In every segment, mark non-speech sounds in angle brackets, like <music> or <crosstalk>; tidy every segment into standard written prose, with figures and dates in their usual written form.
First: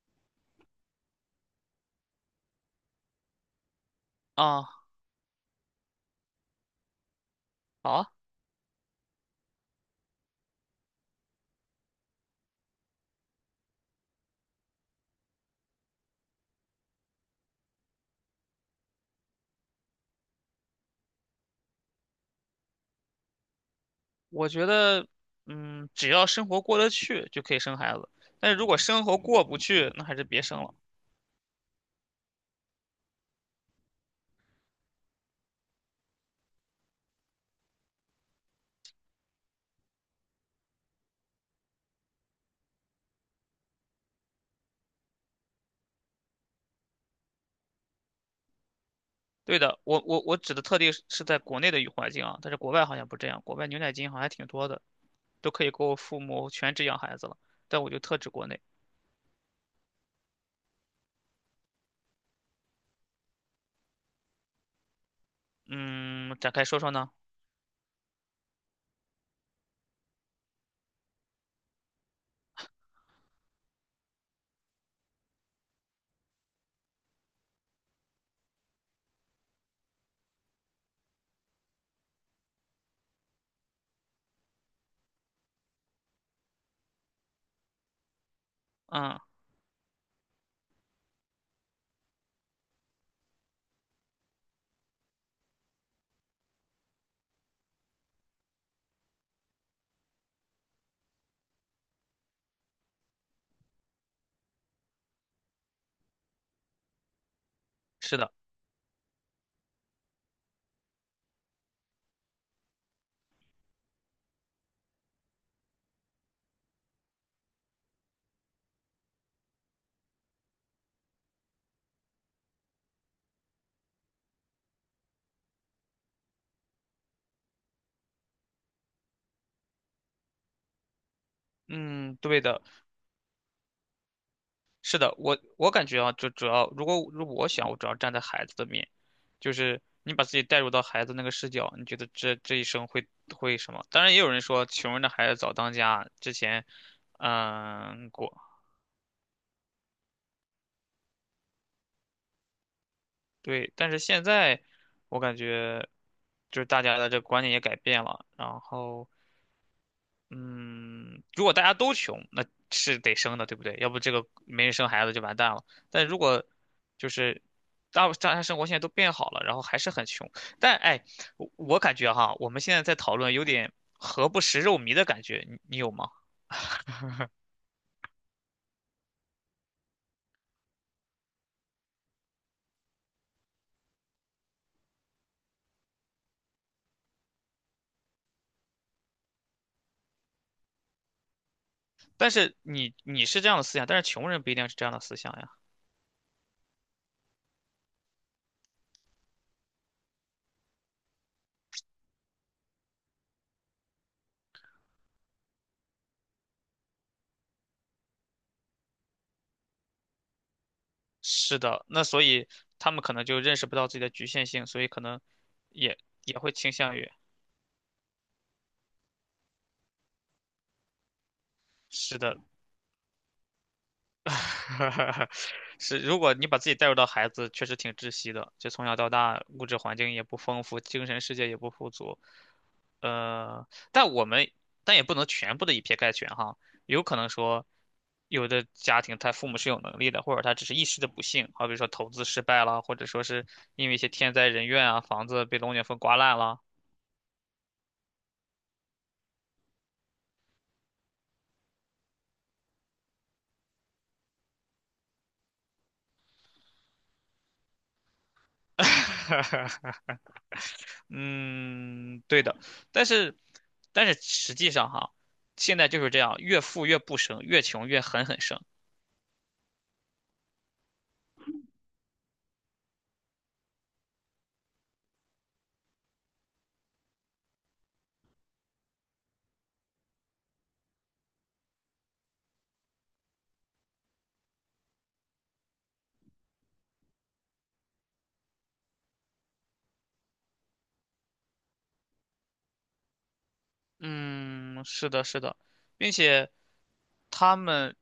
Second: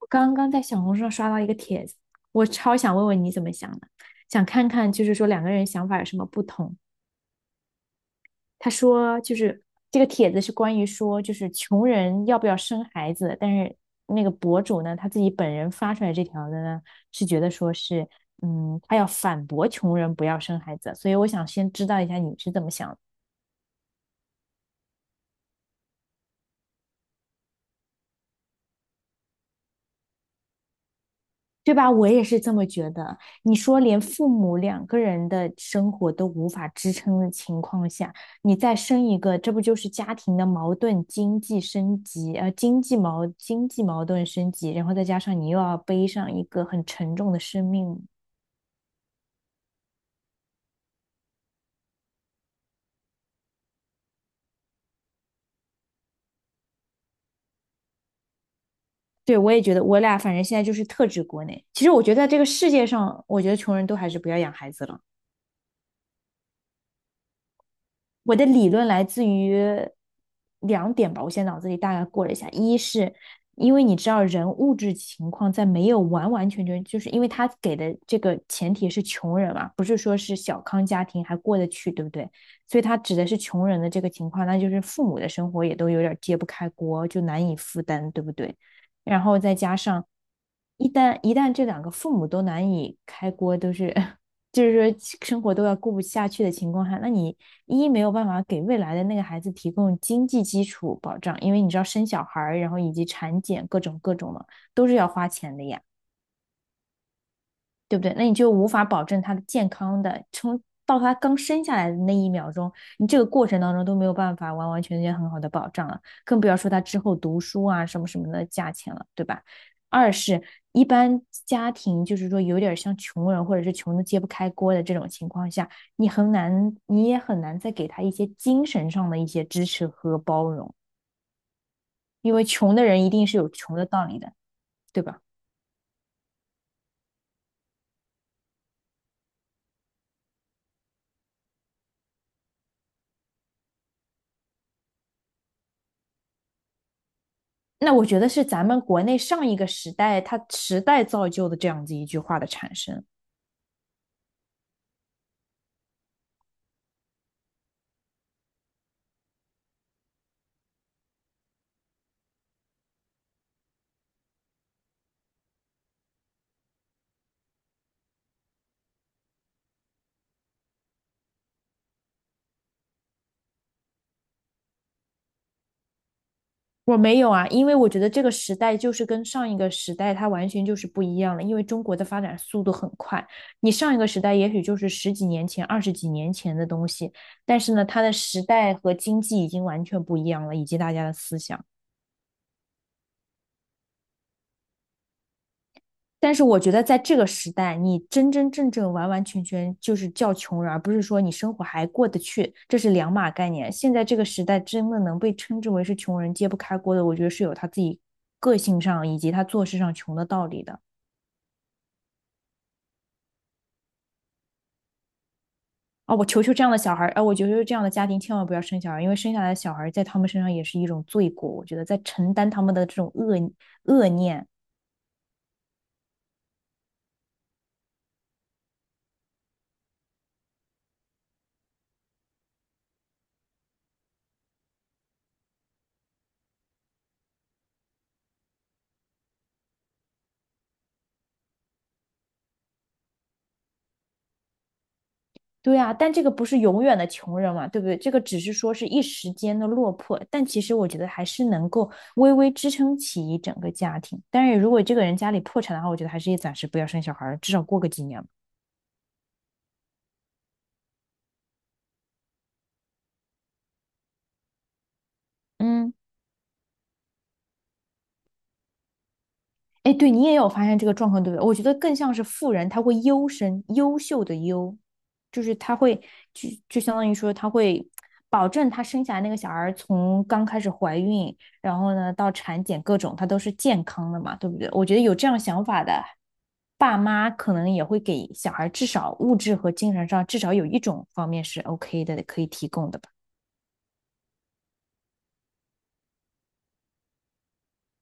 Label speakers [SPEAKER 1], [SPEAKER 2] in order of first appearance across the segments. [SPEAKER 1] 我刚刚在小红书上刷到一个帖子，我超想问问你怎么想的，想看
[SPEAKER 2] 啊，
[SPEAKER 1] 看就是说两个人想法有什么不同。
[SPEAKER 2] 好啊。
[SPEAKER 1] 他说就是这个帖子是关于说就是穷人要不要生孩子，但是那个博主呢他自己本人发出来这条的呢是觉得说是他要反驳穷人不要生孩子，所以我想先知道一下你是怎么想的。
[SPEAKER 2] 我觉得，只要生活过得去就可以生孩子，但是如果生活过不去，那还是别生了。
[SPEAKER 1] 对吧？我也是这么觉得。你说连父母两个人的生活都无法支撑的情况下，你再生一个，这不就是家庭的矛盾、经济升级，呃，经济矛经济矛盾升级，然后再加上你又要背上一个很沉重的生命。
[SPEAKER 2] 对的，我指的特例是在国内的语环境啊，但是国外好像不这样，国外牛奶金好像还挺多的，都可以给我父母全职养孩子了，但我就特指国内。
[SPEAKER 1] 对，我也觉得，我俩反正现在就是特指国内。其实我觉得在这个世界上，我觉得穷人都还是不要养孩子了。
[SPEAKER 2] 嗯，展开说说呢？
[SPEAKER 1] 我的理论来自于两点吧，我现在脑子里大概过了一下，一是因为你知道人物质情况在没有完完全全，就是因为他给的这个前提是穷人嘛，不是说是小康家庭还过得去，对不对？所以他指的是穷人的这个情况，那就是父母的生活也都有点揭不开锅，就难以负担，对不对？
[SPEAKER 2] 嗯，
[SPEAKER 1] 然后再加上一旦这两个父母都难以开锅，都是 <laughs> 就是说生活都要过不下去的情况下，那你一没有办法给未来的那个孩子提供经济基础保障，因为你知道生小孩儿然后以及产检各种各种的都是要花钱的呀。对不对？
[SPEAKER 2] 是
[SPEAKER 1] 那
[SPEAKER 2] 的，
[SPEAKER 1] 你就无法保证他的健康的，从到他刚生下来的那一秒钟，你这个过程当中都没有办法完完全全很好的保障了，更不要说他之后读书啊什么什么的价钱了，对吧？二是，一般家庭就是说有点像穷人或者是穷的揭不开锅的这种情况下，你很难，你也很难再给他一些精神上的一些支持和包容，
[SPEAKER 2] 嗯，
[SPEAKER 1] 因
[SPEAKER 2] 对
[SPEAKER 1] 为
[SPEAKER 2] 的。
[SPEAKER 1] 穷的人一定是有穷的道理的，
[SPEAKER 2] 是
[SPEAKER 1] 对
[SPEAKER 2] 的，
[SPEAKER 1] 吧？
[SPEAKER 2] 我感觉啊，就主要如果我想，我主要站在孩子的面，就是你把自己带入到孩子那个视角，你觉得这一生会什么？当然，也有人说穷人的孩子早当家，之前
[SPEAKER 1] 那我觉得
[SPEAKER 2] 过。
[SPEAKER 1] 是咱们国内上一个时代，它时代造就的这样子一句话的产生。
[SPEAKER 2] 对，但是现在我感觉就是大家的这个观念也改变了，然后，嗯，如果大家都穷，那是得生的，对不对？要不这个没人生孩子就完蛋了。但如果就是大家生活现在都变好了，然后还是很穷，但哎，我感觉哈，我们现在在讨论有点何不食肉糜的感觉，你有吗？
[SPEAKER 1] 我没有啊，因为我觉得这个时代就是跟上一个时代它完全就是不一样了，因为中国的发展速度很快。你上一个时代也许就是十几年前、二十几年前的东西，但是呢，它的时代和经济已经完全不一样了，以及大家的思想。
[SPEAKER 2] 但是你是这样的思想，但是穷人不一定是这样的思想呀。
[SPEAKER 1] 但是我觉得在这个时代，你真真正正完完全全就是叫穷人，而不是说你生活还过得去，这是两码概念。现在这个时代，真的能被称之为是穷人揭不开锅的，我觉得是有他自己个性上以及他做事上穷的道理的。
[SPEAKER 2] 是的，那所以他们可能就认识不到自己的局限性，所以可能也
[SPEAKER 1] 啊，我
[SPEAKER 2] 也
[SPEAKER 1] 求
[SPEAKER 2] 会
[SPEAKER 1] 求这样
[SPEAKER 2] 倾
[SPEAKER 1] 的小
[SPEAKER 2] 向
[SPEAKER 1] 孩
[SPEAKER 2] 于。
[SPEAKER 1] 啊，哎我求求这样的家庭千万不要生小孩，因为生下来的小孩在他们身上也是一种罪过，我觉得在
[SPEAKER 2] 是
[SPEAKER 1] 承
[SPEAKER 2] 的，
[SPEAKER 1] 担他们的这种恶念。
[SPEAKER 2] <laughs> 是，如果你把自己带入到孩子，确实挺窒息的。就从小到大，物质环境也不丰富，精神世界也不富足。呃，但我们但也不能全部的以偏概全哈，有可能说，有的家庭他父母是有能力的，或者他只是一时的不幸，好比说投资失败了，或者说是因为一些天灾人怨啊，房子被龙
[SPEAKER 1] 对
[SPEAKER 2] 卷
[SPEAKER 1] 啊，
[SPEAKER 2] 风
[SPEAKER 1] 但
[SPEAKER 2] 刮
[SPEAKER 1] 这个
[SPEAKER 2] 烂
[SPEAKER 1] 不是
[SPEAKER 2] 了。
[SPEAKER 1] 永远的穷人嘛，对不对？这个只是说是一时间的落魄，但其实我觉得还是能够微微支撑起一整个家庭。但是如果这个人家里破产的话，我觉得还是也暂时不要生小孩儿，至少过个几年吧
[SPEAKER 2] <laughs> 嗯，对的，但是，但是实际上哈，现在
[SPEAKER 1] 嗯。
[SPEAKER 2] 就是这样，越富越不生，越穷越狠狠生。
[SPEAKER 1] 哎，对你也有发现这个状况，对不对？我觉得更像是富人，他会优生，优秀的优，就是他会就相当于说他会保证他生下来那个小孩儿从刚开始怀孕，然后呢到产检各种，他都是健康的嘛，对不对？我觉得有这样想法的爸妈，可能也会给小孩至少物质和精神上至少有一种方面是 OK 的，可以提供的吧。
[SPEAKER 2] 嗯，是的，是的，并且他们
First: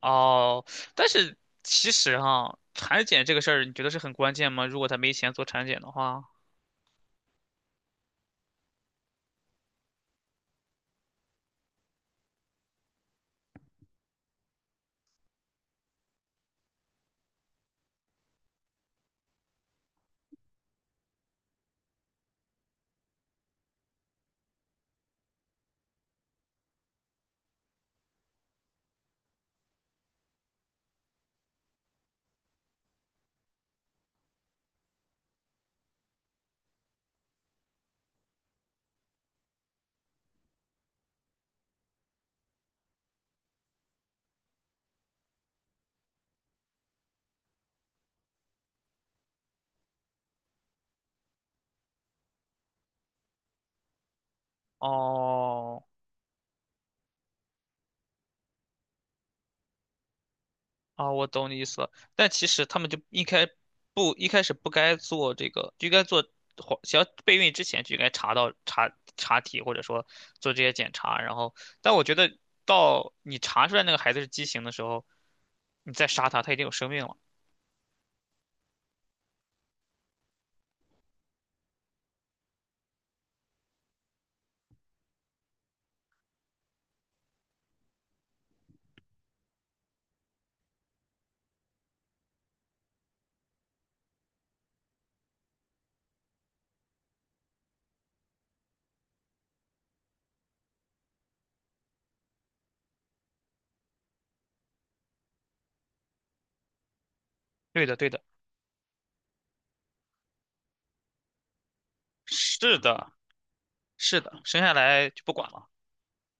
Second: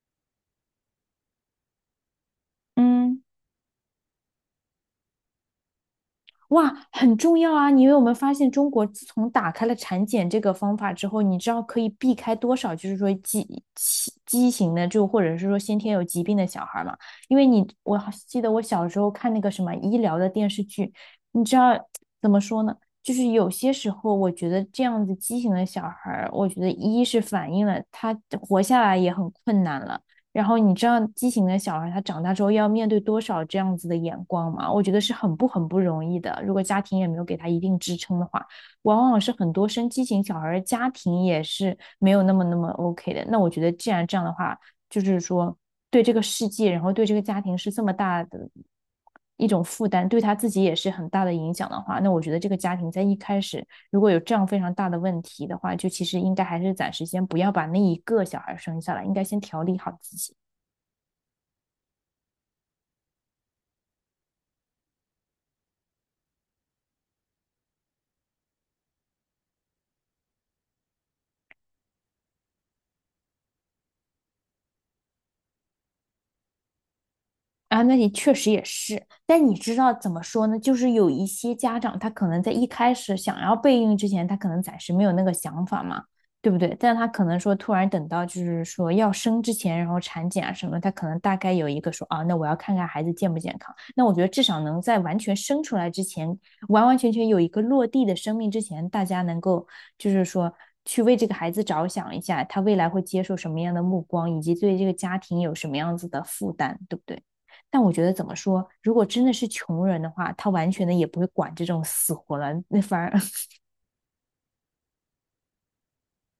[SPEAKER 2] 哦，但是其实哈，产
[SPEAKER 1] 嗯。
[SPEAKER 2] 检这个事儿，你觉得是很关键吗？如果他没钱做产检的话，
[SPEAKER 1] 哇，很重要啊！你有没有发现，中国自从打开了产检这个方法之后，你知道可以避开多少，就是说畸形的，就或者是说先天有疾病的小孩嘛？因为你，我好记得我小时候看那个什么医疗的电视剧，你知道怎么说呢？就是有些时候，我觉得这样子畸形的小孩儿，我觉得一是反映了他活下来也很困难了，然后你知道畸形的小孩他长大之后要面对多少这样子的眼光吗？我觉得是很不容易的。如果家庭也没有给他一定支撑的话，往往是很多生畸形小孩的家庭也是没有那么那么 OK 的。那我觉得既然这样的话，就是说对这个世界，然后对这个家庭是这么大的一种负担，对他自己也是很大的影响的话，那我觉得这个家庭在一开始如果有这样非常大的问题的话，
[SPEAKER 2] 哦，
[SPEAKER 1] 就其实应该还是暂时先不要把那一个小孩生下来，应该先调理好自己。
[SPEAKER 2] 啊，我懂你意思了。但其实他们就一开不一开始不该做这个，就应该做黄，想要备孕之前就应该查到查查体，或者说做这些检查。然后，但我觉得到你查出来那个孩子是畸形的时候，你再杀他，他已经有生命了。
[SPEAKER 1] 啊，那你确实也是，但你知道怎么说呢？就是有一些家长，他可能在一开始想要备孕之前，他可能暂时没有那个想法嘛，对不对？但他可能说突然等到就是说要生之前，然后产检啊什么，他可能大概有一个说啊，那我要看看孩子健不健康。那我觉得至少能在完全生出来之前，完完全全有一个落地的生命之前，大家能够就是说去为这个孩子着想一下，他未来会接受什么样的目光，以及对这个家庭有什么样子的负担，对不对？但
[SPEAKER 2] 对
[SPEAKER 1] 我
[SPEAKER 2] 的，
[SPEAKER 1] 觉
[SPEAKER 2] 对
[SPEAKER 1] 得
[SPEAKER 2] 的，
[SPEAKER 1] 怎么说，如果真的是穷人的话，他完全的也不会管这种死活了，
[SPEAKER 2] 是
[SPEAKER 1] 那反而
[SPEAKER 2] 的，
[SPEAKER 1] <laughs>
[SPEAKER 2] 是的，生下来就不管了。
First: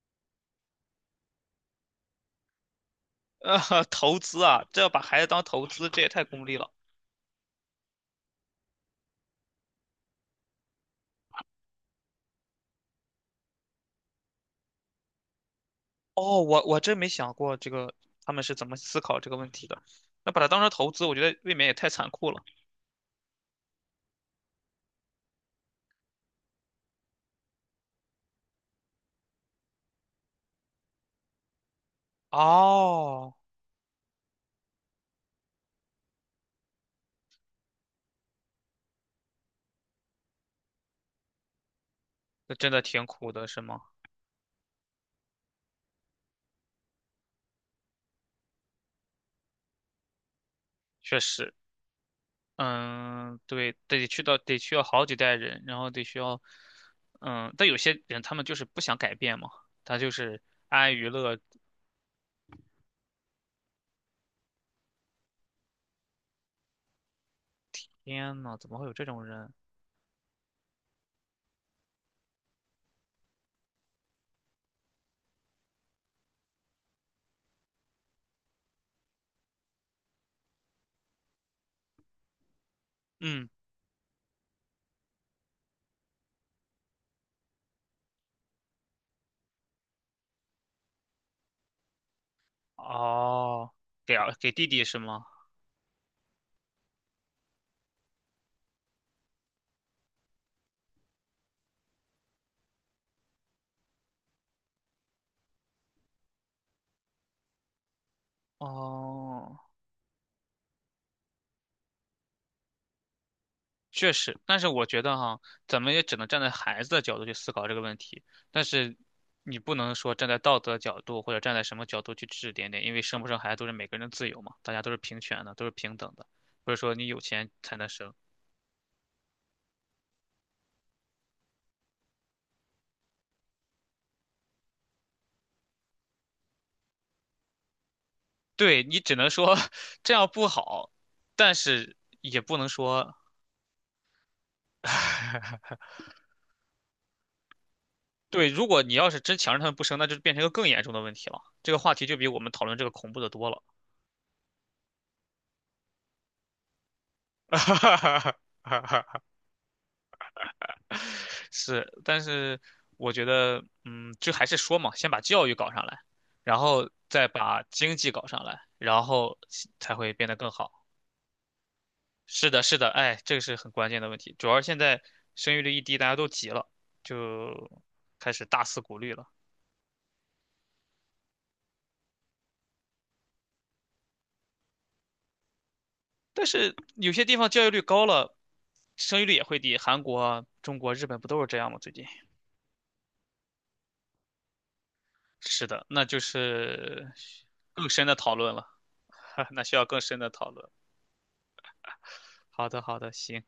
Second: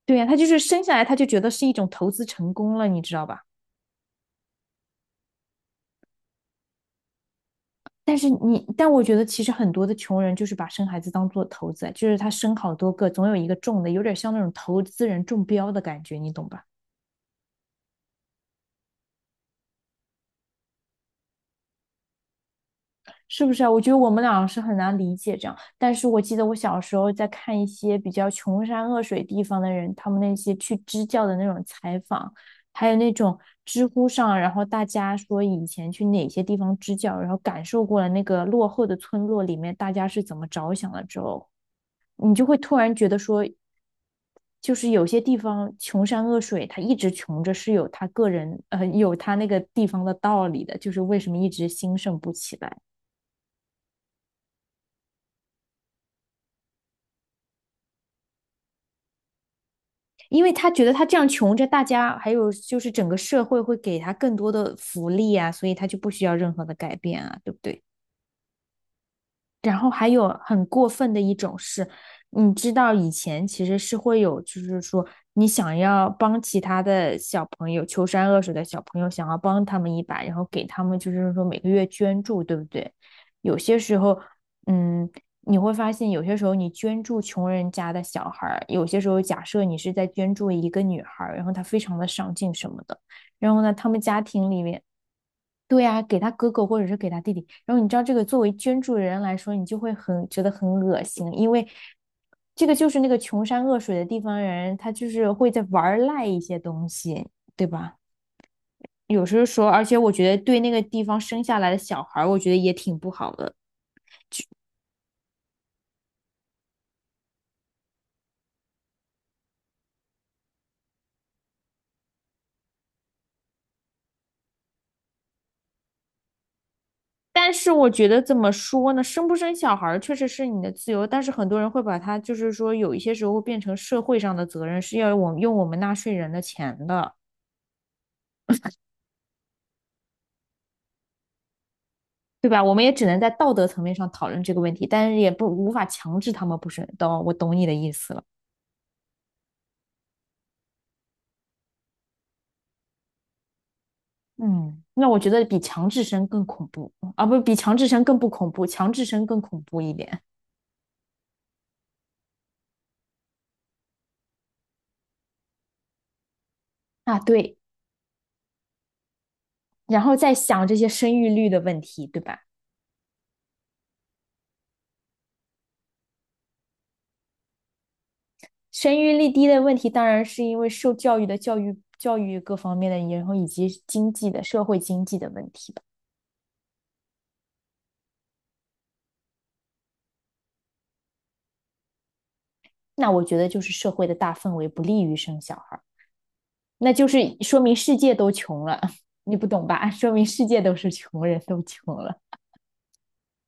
[SPEAKER 1] 对呀、他就是生下来他就觉得是一种投资成功了，你知道吧？
[SPEAKER 2] <laughs> 投资啊，这要把孩子当投资，这也太功利了。
[SPEAKER 1] 但是你，但我觉得其实很多的穷人就是把生孩子当做投资，就是他生好多个，总有一个中的，有点像那种投资人中标的感觉，你
[SPEAKER 2] 哦，
[SPEAKER 1] 懂
[SPEAKER 2] 我
[SPEAKER 1] 吧？
[SPEAKER 2] 我真没想过这个他们是怎么思考这个问题的。那把它当成投资，我觉得未免也太残酷了。
[SPEAKER 1] 是不是啊？我觉得我们俩是很难理解这样，但是我记得我小时候在看一些比较穷山恶水地方的人，他们那些去支教的那种采访，还有那
[SPEAKER 2] 哦，
[SPEAKER 1] 种知乎上，然后大家说以前去哪些地方支教，然后感受过了那个落后的村落里面大家是怎么着想了之后，你就
[SPEAKER 2] 那
[SPEAKER 1] 会
[SPEAKER 2] 真
[SPEAKER 1] 突
[SPEAKER 2] 的
[SPEAKER 1] 然
[SPEAKER 2] 挺
[SPEAKER 1] 觉得
[SPEAKER 2] 苦
[SPEAKER 1] 说，
[SPEAKER 2] 的，是吗？
[SPEAKER 1] 就是有些地方穷山恶水，他一直穷着是有他个人，有他那个地方的道理的，就是为
[SPEAKER 2] 确
[SPEAKER 1] 什么一
[SPEAKER 2] 实，
[SPEAKER 1] 直兴盛不起来。
[SPEAKER 2] 嗯，对，得去到得需要好几代人，然后得需要，嗯，但有些人他们就是不想改变嘛，他就是
[SPEAKER 1] 因为他觉得
[SPEAKER 2] 安
[SPEAKER 1] 他
[SPEAKER 2] 于
[SPEAKER 1] 这样
[SPEAKER 2] 乐。
[SPEAKER 1] 穷着，大家还有就是整个社会会给他更多的福利啊，所以他就不需要任何的改变啊，对不对？
[SPEAKER 2] 天呐，怎么会有这种人？
[SPEAKER 1] 然后还有很过分的一种是，你知道以前其实是会有，就是说你想要帮其他的小朋友，穷山恶水的小朋友，想要帮他们一把，然后给他们就是说每个月捐助，对不对？
[SPEAKER 2] 嗯，
[SPEAKER 1] 有些时候，嗯，你会发现有些时候你捐助穷人家的小孩儿，有些时候假设你是在捐助一个女孩儿，然后她非常的上进什么的，然后
[SPEAKER 2] 哦，
[SPEAKER 1] 呢，他们
[SPEAKER 2] 给
[SPEAKER 1] 家
[SPEAKER 2] 儿
[SPEAKER 1] 庭
[SPEAKER 2] 给
[SPEAKER 1] 里
[SPEAKER 2] 弟
[SPEAKER 1] 面。
[SPEAKER 2] 弟是吗？
[SPEAKER 1] 对呀、给他哥哥或者是给他弟弟。然后你知道这个作为捐助人来说，你就会很觉得很恶心，因为这个就是那个穷山恶水的地方人，他就是会在玩赖一些东西，对吧？有时候
[SPEAKER 2] 哦，
[SPEAKER 1] 说，而且我觉得对那个地方生下来的小孩儿我觉得也挺不好的。
[SPEAKER 2] 确实，但是我觉得哈，咱们也只能站在孩子的角度去思考这个问题，但是你不能说站在道德角度或者站在什么角度去指指点点，因为生不生孩子都是每个人的自由嘛，大家都是平权的，都是平等的，不是说你有钱
[SPEAKER 1] 但是
[SPEAKER 2] 才能
[SPEAKER 1] 我觉
[SPEAKER 2] 生。
[SPEAKER 1] 得怎么说呢，生不生小孩儿确实是你的自由，但是很多人会把它就是说有一些时候变成社会上的责任，是要我用我们纳税人的钱的。
[SPEAKER 2] 对，你只能说 <laughs> 这样不好，但是也
[SPEAKER 1] 对
[SPEAKER 2] 不
[SPEAKER 1] 吧？
[SPEAKER 2] 能
[SPEAKER 1] 我们也只
[SPEAKER 2] 说
[SPEAKER 1] 能在道德层面上讨论这个问题，但是也不无
[SPEAKER 2] <laughs>
[SPEAKER 1] 法强制他们不生。懂，我懂你的意思了。
[SPEAKER 2] 对，如果你要是真强制他们不生，那就变成一个更严重的问题了。这个话题就比我们讨论这个恐怖的多了。
[SPEAKER 1] 嗯，那我觉得比强制生更恐怖啊，不，比强制生更不恐怖，强制
[SPEAKER 2] <laughs>
[SPEAKER 1] 生更恐怖一点
[SPEAKER 2] 是，但是我觉得，嗯，就还是说嘛，先把教育搞上来，然后
[SPEAKER 1] 啊。
[SPEAKER 2] 再
[SPEAKER 1] 对，
[SPEAKER 2] 把经济搞上来，然后才
[SPEAKER 1] 然
[SPEAKER 2] 会
[SPEAKER 1] 后
[SPEAKER 2] 变
[SPEAKER 1] 再
[SPEAKER 2] 得更
[SPEAKER 1] 想
[SPEAKER 2] 好。
[SPEAKER 1] 这些生育率的问题，对吧？
[SPEAKER 2] 是的，是的，哎，这个是很关键的问题。主要是现在生育率一低，大家都急了，就开始大肆鼓
[SPEAKER 1] 生育
[SPEAKER 2] 励了。
[SPEAKER 1] 率低的问题，当然是因为受教育的教育、教育各方面的，然后以及经济的、社会经济的问题吧。
[SPEAKER 2] 但是有些地方教育率高了，生育率也会低。韩国啊中国、日本不都是这样吗？最近
[SPEAKER 1] 那我觉得就是社会的大氛围不利于生小
[SPEAKER 2] 是
[SPEAKER 1] 孩。
[SPEAKER 2] 的，那就
[SPEAKER 1] 那就
[SPEAKER 2] 是
[SPEAKER 1] 是说明
[SPEAKER 2] 更
[SPEAKER 1] 世
[SPEAKER 2] 深
[SPEAKER 1] 界
[SPEAKER 2] 的
[SPEAKER 1] 都
[SPEAKER 2] 讨论
[SPEAKER 1] 穷
[SPEAKER 2] 了，
[SPEAKER 1] 了，<laughs> 你不
[SPEAKER 2] <laughs> 那
[SPEAKER 1] 懂
[SPEAKER 2] 需要
[SPEAKER 1] 吧？
[SPEAKER 2] 更
[SPEAKER 1] 说
[SPEAKER 2] 深
[SPEAKER 1] 明
[SPEAKER 2] 的
[SPEAKER 1] 世
[SPEAKER 2] 讨
[SPEAKER 1] 界
[SPEAKER 2] 论。
[SPEAKER 1] 都是穷人，都穷了。
[SPEAKER 2] 好的，好的，行。